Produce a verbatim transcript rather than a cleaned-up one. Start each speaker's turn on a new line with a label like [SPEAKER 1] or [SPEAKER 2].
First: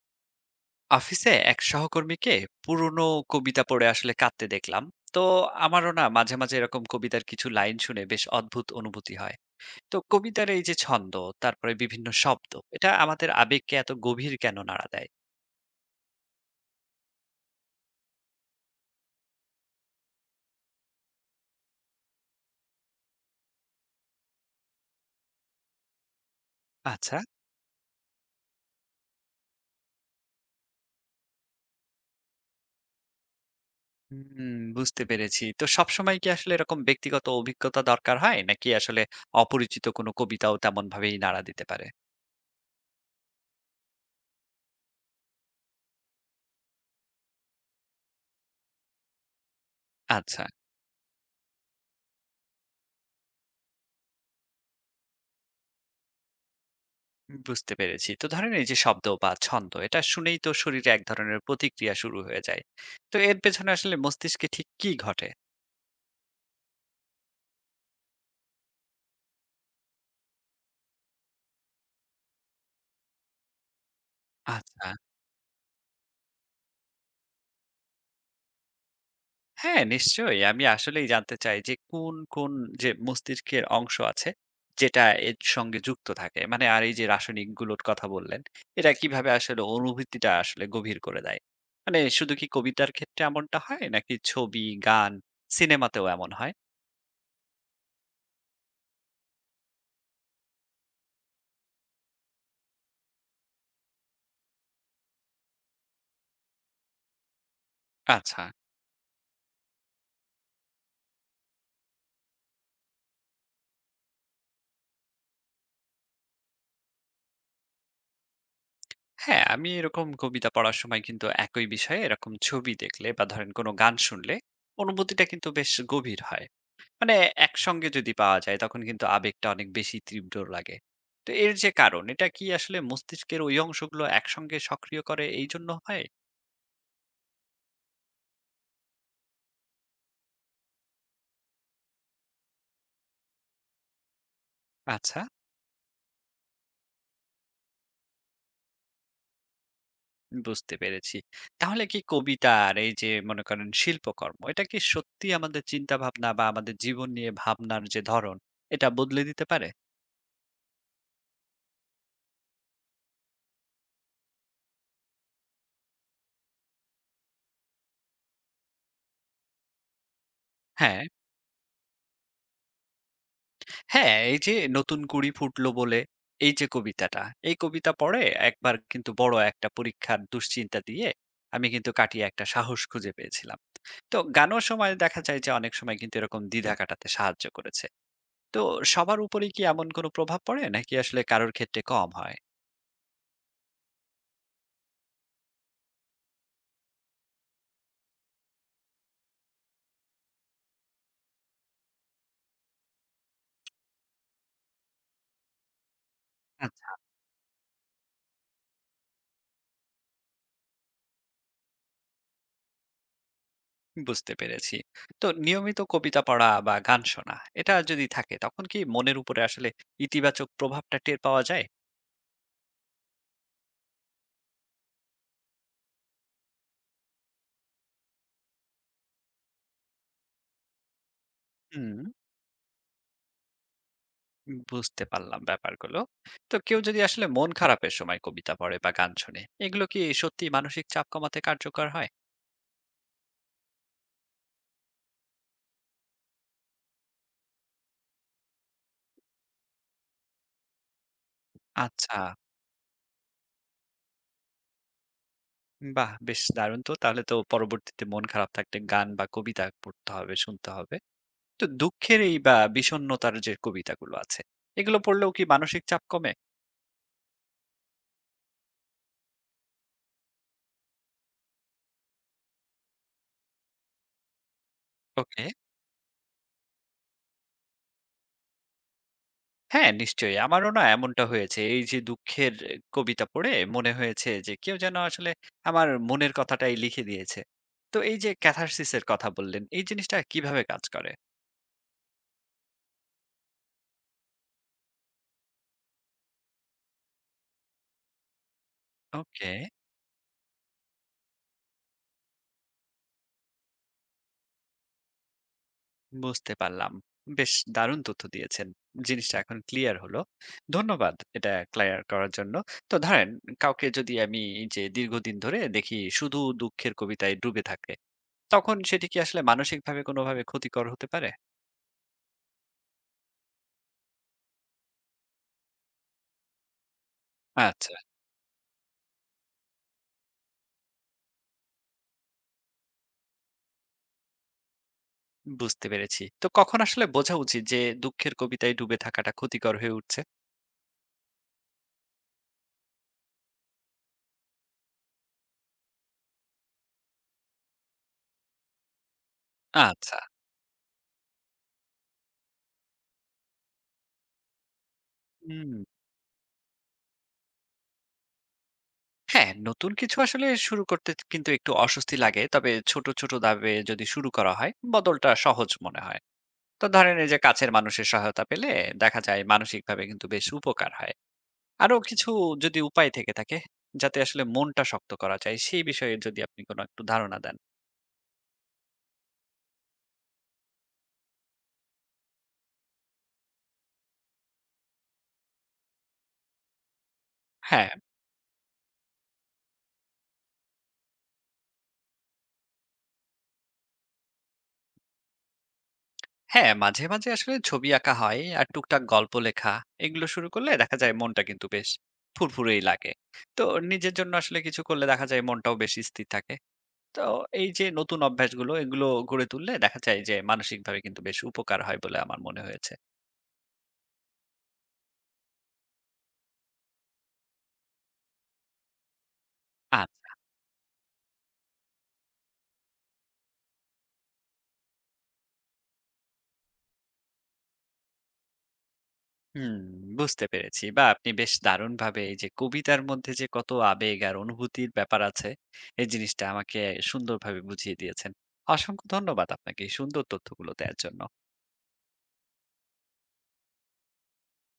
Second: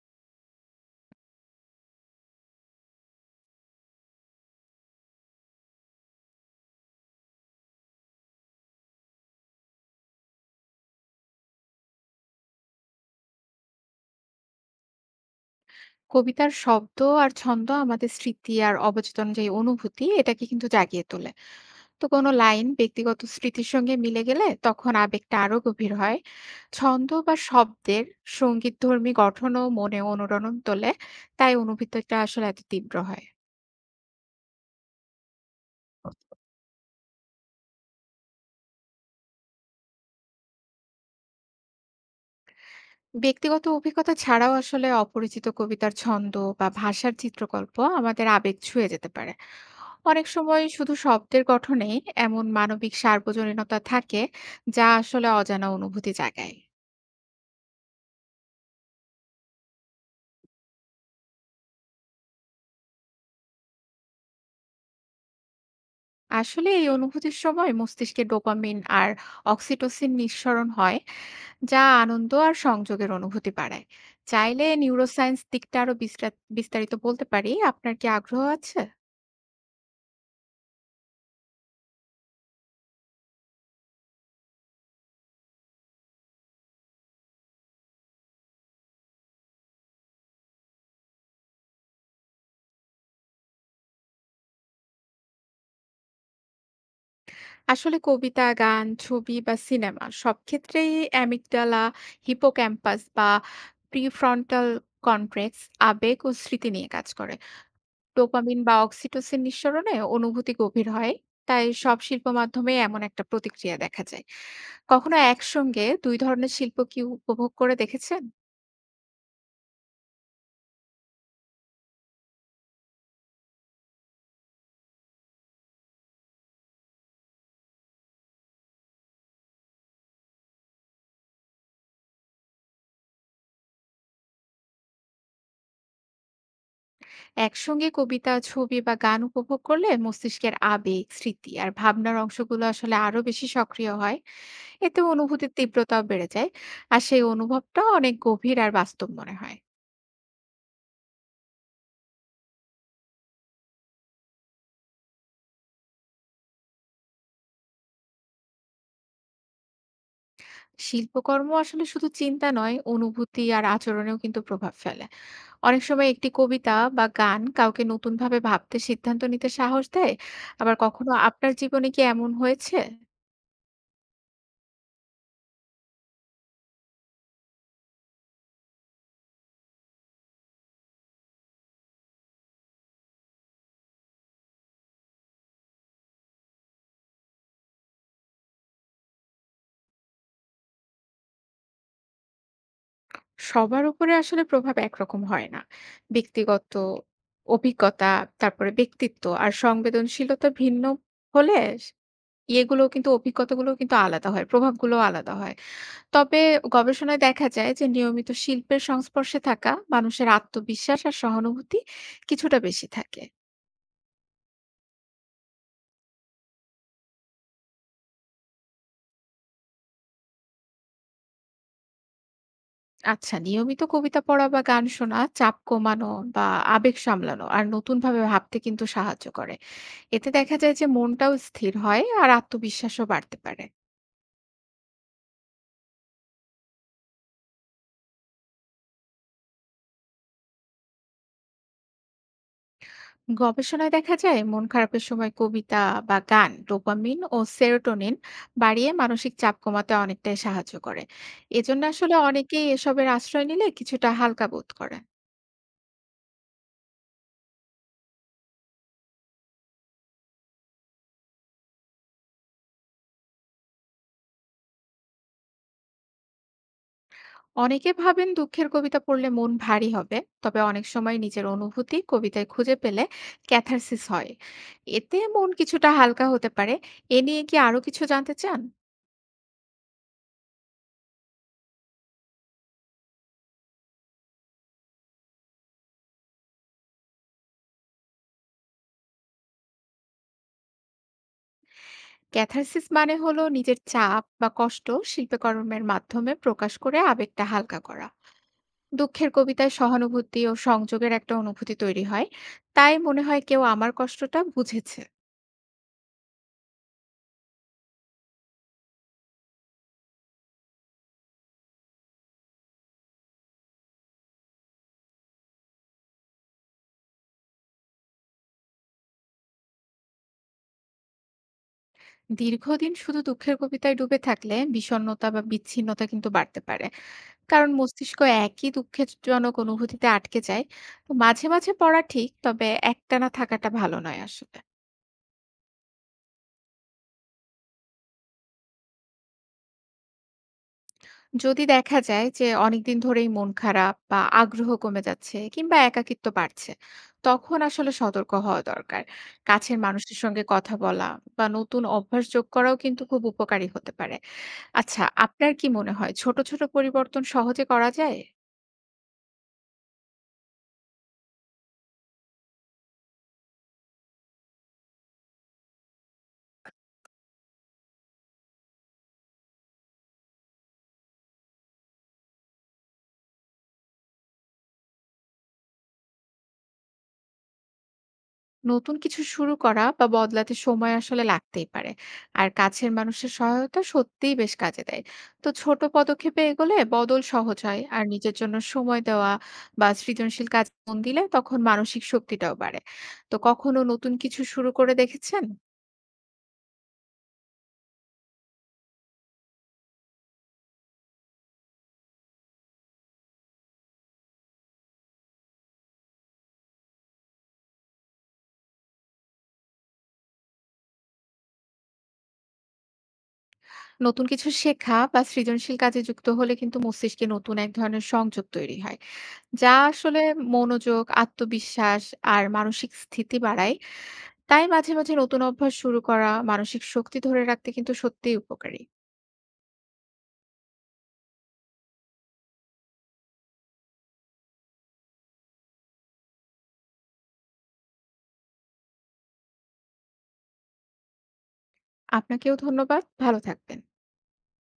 [SPEAKER 1] অফিসে এক সহকর্মীকে পুরনো কবিতা পড়ে আসলে কাঁদতে দেখলাম। তো আমারও না মাঝে মাঝে এরকম কবিতার কিছু লাইন শুনে বেশ অদ্ভুত অনুভূতি হয়। তো কবিতার এই যে ছন্দ, তারপরে বিভিন্ন শব্দ, এটা আমাদের আবেগকে এত গভীর কেন নাড়া দেয়?
[SPEAKER 2] কবিতার শব্দ আর ছন্দ আমাদের স্মৃতি আর অবচেতন যে অনুভূতি এটাকে কিন্তু জাগিয়ে তোলে। তো কোনো লাইন ব্যক্তিগত স্মৃতির সঙ্গে মিলে গেলে তখন আবেগটা আরো গভীর হয়। ছন্দ
[SPEAKER 1] আচ্ছা।
[SPEAKER 2] বা শব্দের সঙ্গীতধর্মী গঠনও মনে অনুরণন তোলে। তাই অনুভূতিটা আসলে এত তীব্র হয়।
[SPEAKER 1] হুম, বুঝতে পেরেছি। তো সবসময় কি আসলে এরকম ব্যক্তিগত অভিজ্ঞতা দরকার হয়, নাকি আসলে অপরিচিত কোনো কবিতাও তেমন ভাবেই নাড়া দিতে পারে?
[SPEAKER 2] ব্যক্তিগত অভিজ্ঞতা ছাড়াও আসলে অপরিচিত কবিতার ছন্দ বা ভাষার চিত্রকল্প আমাদের আবেগ ছুঁয়ে যেতে পারে। অনেক
[SPEAKER 1] আচ্ছা।
[SPEAKER 2] সময় শুধু শব্দের গঠনেই এমন মানবিক সার্বজনীনতা থাকে, যা আসলে অজানা অনুভূতি জাগায়।
[SPEAKER 1] বুঝতে পেরেছি। তো ধরেন এই যে শব্দ বা ছন্দ, এটা শুনেই তো শরীরে এক ধরনের প্রতিক্রিয়া শুরু হয়ে যায়। তো এর পেছনে আসলে মস্তিষ্কে ঠিক কি ঘটে?
[SPEAKER 2] আসলে এই অনুভূতির সময় মস্তিষ্কে ডোপামিন আর অক্সিটোসিন নিঃসরণ হয়, যা আনন্দ আর সংযোগের অনুভূতি বাড়ায়। চাইলে
[SPEAKER 1] আচ্ছা।
[SPEAKER 2] নিউরোসায়েন্স দিকটা আরো বিস্তার- বিস্তারিত বলতে পারি। আপনার কি আগ্রহ আছে?
[SPEAKER 1] হ্যাঁ, নিশ্চয়ই। আমি আসলেই জানতে চাই যে কোন, কোন যে মস্তিষ্কের অংশ আছে যেটা এর সঙ্গে যুক্ত থাকে? মানে আর এই যে রাসায়নিকগুলোর কথা বললেন, এরা কিভাবে আসলে অনুভূতিটা আসলে গভীর করে দেয়? মানে শুধু কি কবিতার ক্ষেত্রে এমনটা হয়? নাকি ছবি, গান, সিনেমাতেও এমন হয়?
[SPEAKER 2] আসলে কবিতা, গান, ছবি বা সিনেমা সব ক্ষেত্রেই অ্যামিগডালা, হিপোক্যাম্পাস বা প্রিফ্রন্টাল কর্টেক্স আবেগ ও স্মৃতি নিয়ে কাজ করে।
[SPEAKER 1] আচ্ছা।
[SPEAKER 2] ডোপামিন বা অক্সিটোসিন নিঃসরণে অনুভূতি গভীর হয়। তাই সব শিল্প মাধ্যমে এমন একটা প্রতিক্রিয়া দেখা যায়। কখনো একসঙ্গে দুই ধরনের শিল্প কি উপভোগ করে দেখেছেন?
[SPEAKER 1] হ্যাঁ, আমি এরকম কবিতা পড়ার সময় কিন্তু একই বিষয়ে এরকম ছবি দেখলে বা ধরেন কোনো গান শুনলে অনুভূতিটা কিন্তু বেশ গভীর হয়। মানে একসঙ্গে যদি পাওয়া যায় তখন কিন্তু আবেগটা অনেক বেশি তীব্র লাগে। তো এর যে কারণ, এটা কি আসলে মস্তিষ্কের ওই অংশগুলো একসঙ্গে সক্রিয় করে এইজন্য হয়?
[SPEAKER 2] একসঙ্গে কবিতা, ছবি বা গান উপভোগ করলে মস্তিষ্কের আবেগ, স্মৃতি আর ভাবনার অংশগুলো আসলে আরো বেশি সক্রিয় হয়। এতে
[SPEAKER 1] আচ্ছা,
[SPEAKER 2] অনুভূতির তীব্রতাও বেড়ে যায়, আর সেই অনুভবটা অনেক গভীর আর বাস্তব মনে হয়।
[SPEAKER 1] বুঝতে পেরেছি। তাহলে কি কবিতা আর এই যে মনে করেন শিল্পকর্ম, এটা কি সত্যি আমাদের চিন্তা ভাবনা বা আমাদের জীবন নিয়ে ভাবনার যে ধরন, এটা বদলে দিতে পারে?
[SPEAKER 2] শিল্পকর্ম আসলে শুধু চিন্তা নয়, অনুভূতি আর আচরণেও কিন্তু প্রভাব ফেলে। অনেক সময় একটি কবিতা বা গান কাউকে নতুন ভাবে ভাবতে, সিদ্ধান্ত নিতে সাহস দেয়। আবার
[SPEAKER 1] হ্যাঁ।
[SPEAKER 2] কখনো আপনার জীবনে কি এমন হয়েছে?
[SPEAKER 1] হ্যাঁ, এই যে নতুন কুড়ি ফুটলো বলে এই যে কবিতাটা, এই কবিতা পড়ে একবার কিন্তু বড় একটা পরীক্ষার দুশ্চিন্তা দিয়ে আমি কিন্তু কাটিয়ে একটা সাহস খুঁজে পেয়েছিলাম। তো গানের সময় দেখা যায় যে অনেক সময় কিন্তু এরকম দ্বিধা কাটাতে সাহায্য করেছে। তো সবার উপরেই কি এমন কোনো প্রভাব পড়ে, নাকি আসলে কারোর ক্ষেত্রে কম হয়?
[SPEAKER 2] সবার উপরে আসলে প্রভাব একরকম হয় না। ব্যক্তিগত অভিজ্ঞতা, তারপরে ব্যক্তিত্ব আর সংবেদনশীলতা ভিন্ন হলে এগুলো কিন্তু অভিজ্ঞতাগুলো কিন্তু আলাদা হয়, প্রভাবগুলো আলাদা হয়। তবে
[SPEAKER 1] আচ্ছা।
[SPEAKER 2] গবেষণায় দেখা যায় যে নিয়মিত শিল্পের সংস্পর্শে থাকা মানুষের আত্মবিশ্বাস আর সহানুভূতি কিছুটা বেশি থাকে।
[SPEAKER 1] বুঝতে পেরেছি। তো নিয়মিত কবিতা পড়া বা গান শোনা এটা যদি থাকে তখন কি মনের উপরে আসলে ইতিবাচক প্রভাবটা টের পাওয়া যায়?
[SPEAKER 2] আচ্ছা, নিয়মিত কবিতা পড়া বা গান শোনা চাপ কমানো বা আবেগ সামলানো আর নতুন ভাবে ভাবতে কিন্তু সাহায্য করে। এতে দেখা যায় যে মনটাও স্থির
[SPEAKER 1] হুম।
[SPEAKER 2] হয় আর আত্মবিশ্বাসও বাড়তে পারে।
[SPEAKER 1] বুঝতে পারলাম ব্যাপারগুলো। তো কেউ যদি আসলে মন খারাপের সময় কবিতা পড়ে বা গান শোনে, এগুলো কি সত্যি মানসিক চাপ কমাতে কার্যকর হয়?
[SPEAKER 2] গবেষণায় দেখা যায় মন খারাপের সময় কবিতা বা গান ডোপামিন ও সেরোটোনিন বাড়িয়ে মানসিক চাপ কমাতে অনেকটাই সাহায্য করে। এজন্য আসলে
[SPEAKER 1] আচ্ছা,
[SPEAKER 2] অনেকেই এসবের আশ্রয় নিলে কিছুটা হালকা বোধ করে।
[SPEAKER 1] বাহ! বেশ দারুণ তো। তাহলে তো পরবর্তীতে মন খারাপ থাকলে গান বা কবিতা পড়তে হবে, শুনতে হবে। তো দুঃখের এই বা বিষণ্ণতার যে কবিতাগুলো আছে, এগুলো পড়লেও কি মানসিক চাপ কমে?
[SPEAKER 2] অনেকে ভাবেন দুঃখের কবিতা পড়লে মন ভারী হবে, তবে অনেক সময় নিজের অনুভূতি কবিতায় খুঁজে পেলে ক্যাথারসিস হয়। এতে
[SPEAKER 1] ওকে।
[SPEAKER 2] মন কিছুটা হালকা হতে পারে। এ নিয়ে কি আরো কিছু জানতে চান?
[SPEAKER 1] হ্যাঁ, নিশ্চয়ই। আমারও না এমনটা হয়েছে। এই যে দুঃখের কবিতা পড়ে মনে হয়েছে যে কেউ যেন আসলে আমার মনের কথাটাই লিখে দিয়েছে। তো এই যে ক্যাথারসিস এর কথা বললেন, এই জিনিসটা কিভাবে কাজ করে?
[SPEAKER 2] ক্যাথারসিস মানে হলো নিজের চাপ বা কষ্ট শিল্পকর্মের মাধ্যমে প্রকাশ করে আবেগটা হালকা করা। দুঃখের
[SPEAKER 1] ওকে,
[SPEAKER 2] কবিতায় সহানুভূতি ও সংযোগের একটা অনুভূতি তৈরি হয়। তাই মনে হয় কেউ আমার কষ্টটা বুঝেছে।
[SPEAKER 1] বুঝতে পারলাম। বেশ দারুণ তথ্য দিয়েছেন। জিনিসটা এখন ক্লিয়ার হলো। ধন্যবাদ এটা ক্লিয়ার করার জন্য। তো ধরেন কাউকে যদি আমি এই যে দীর্ঘদিন ধরে দেখি শুধু দুঃখের কবিতায় ডুবে থাকে, তখন সেটি কি আসলে মানসিকভাবে কোনোভাবে ক্ষতিকর হতে পারে?
[SPEAKER 2] দীর্ঘদিন শুধু দুঃখের কবিতায় ডুবে থাকলে বিষণ্ণতা বা বিচ্ছিন্নতা কিন্তু বাড়তে পারে, কারণ
[SPEAKER 1] আচ্ছা।
[SPEAKER 2] মস্তিষ্ক একই দুঃখজনক অনুভূতিতে আটকে যায়। তো মাঝে, মাঝে পড়া ঠিক, তবে একটানা থাকাটা ভালো নয় আসলে।
[SPEAKER 1] বুঝতে পেরেছি। তো কখন আসলে বোঝা উচিত যে দুঃখের কবিতায় ডুবে থাকাটা ক্ষতিকর হয়ে উঠছে?
[SPEAKER 2] যদি দেখা যায় যে অনেকদিন ধরেই মন খারাপ বা আগ্রহ কমে যাচ্ছে কিংবা একাকিত্ব বাড়ছে, তখন আসলে সতর্ক হওয়া দরকার। কাছের
[SPEAKER 1] আচ্ছা।
[SPEAKER 2] মানুষের সঙ্গে কথা বলা বা নতুন অভ্যাস যোগ করাও কিন্তু খুব উপকারী হতে পারে। আচ্ছা, আপনার কি
[SPEAKER 1] হুম।
[SPEAKER 2] মনে হয় ছোট, ছোট পরিবর্তন সহজে করা যায়?
[SPEAKER 1] হ্যাঁ, নতুন কিছু আসলে শুরু করতে কিন্তু একটু অস্বস্তি লাগে। তবে ছোট, ছোট ধাপে যদি শুরু করা হয়, বদলটা সহজ মনে হয়। তো ধরেন এই যে কাছের মানুষের সহায়তা পেলে দেখা যায় মানসিকভাবে কিন্তু বেশ উপকার হয়। আরো কিছু যদি উপায় থেকে থাকে, যাতে আসলে মনটা শক্ত করা যায়, সেই বিষয়ে যদি আপনি কোনো একটু ধারণা দেন।
[SPEAKER 2] নতুন কিছু শুরু করা বা বদলাতে সময় আসলে লাগতেই পারে, আর কাছের মানুষের সহায়তা সত্যিই বেশ কাজে দেয়। তো ছোট পদক্ষেপে এগোলে বদল সহজ হয়,
[SPEAKER 1] হ্যাঁ।
[SPEAKER 2] আর নিজের জন্য সময় দেওয়া বা সৃজনশীল কাজ মন দিলে তখন মানসিক শক্তিটাও বাড়ে। তো কখনো নতুন কিছু শুরু করে দেখেছেন?
[SPEAKER 1] হ্যাঁ, মাঝে, মাঝে আসলে ছবি আঁকা হয় আর টুকটাক গল্প লেখা, এগুলো শুরু করলে দেখা যায় মনটা কিন্তু বেশ ফুরফুরেই লাগে। তো নিজের জন্য আসলে কিছু করলে দেখা যায় মনটাও বেশি স্থির থাকে। তো এই যে নতুন অভ্যাসগুলো, এগুলো গড়ে তুললে দেখা যায় যে মানসিকভাবে কিন্তু বেশ উপকার হয় বলে আমার মনে হয়েছে।
[SPEAKER 2] নতুন কিছু শেখা বা সৃজনশীল কাজে যুক্ত হলে কিন্তু মস্তিষ্কে নতুন এক ধরনের সংযোগ তৈরি হয়, যা আসলে
[SPEAKER 1] আচ্ছা।
[SPEAKER 2] মনোযোগ, আত্মবিশ্বাস আর মানসিক স্থিতি বাড়ায়। তাই মাঝে, মাঝে নতুন অভ্যাস শুরু করা মানসিক শক্তি ধরে রাখতে কিন্তু সত্যিই উপকারী।
[SPEAKER 1] হুম, বুঝতে পেরেছি। বা আপনি বেশ দারুণভাবে এই যে কবিতার মধ্যে যে কত আবেগ আর অনুভূতির ব্যাপার আছে, এই জিনিসটা আমাকে সুন্দরভাবে বুঝিয়ে দিয়েছেন। অসংখ্য ধন্যবাদ আপনাকে এই সুন্দর তথ্যগুলো দেয়ার জন্য।
[SPEAKER 2] আপনাকেও ধন্যবাদ। ভালো থাকবেন।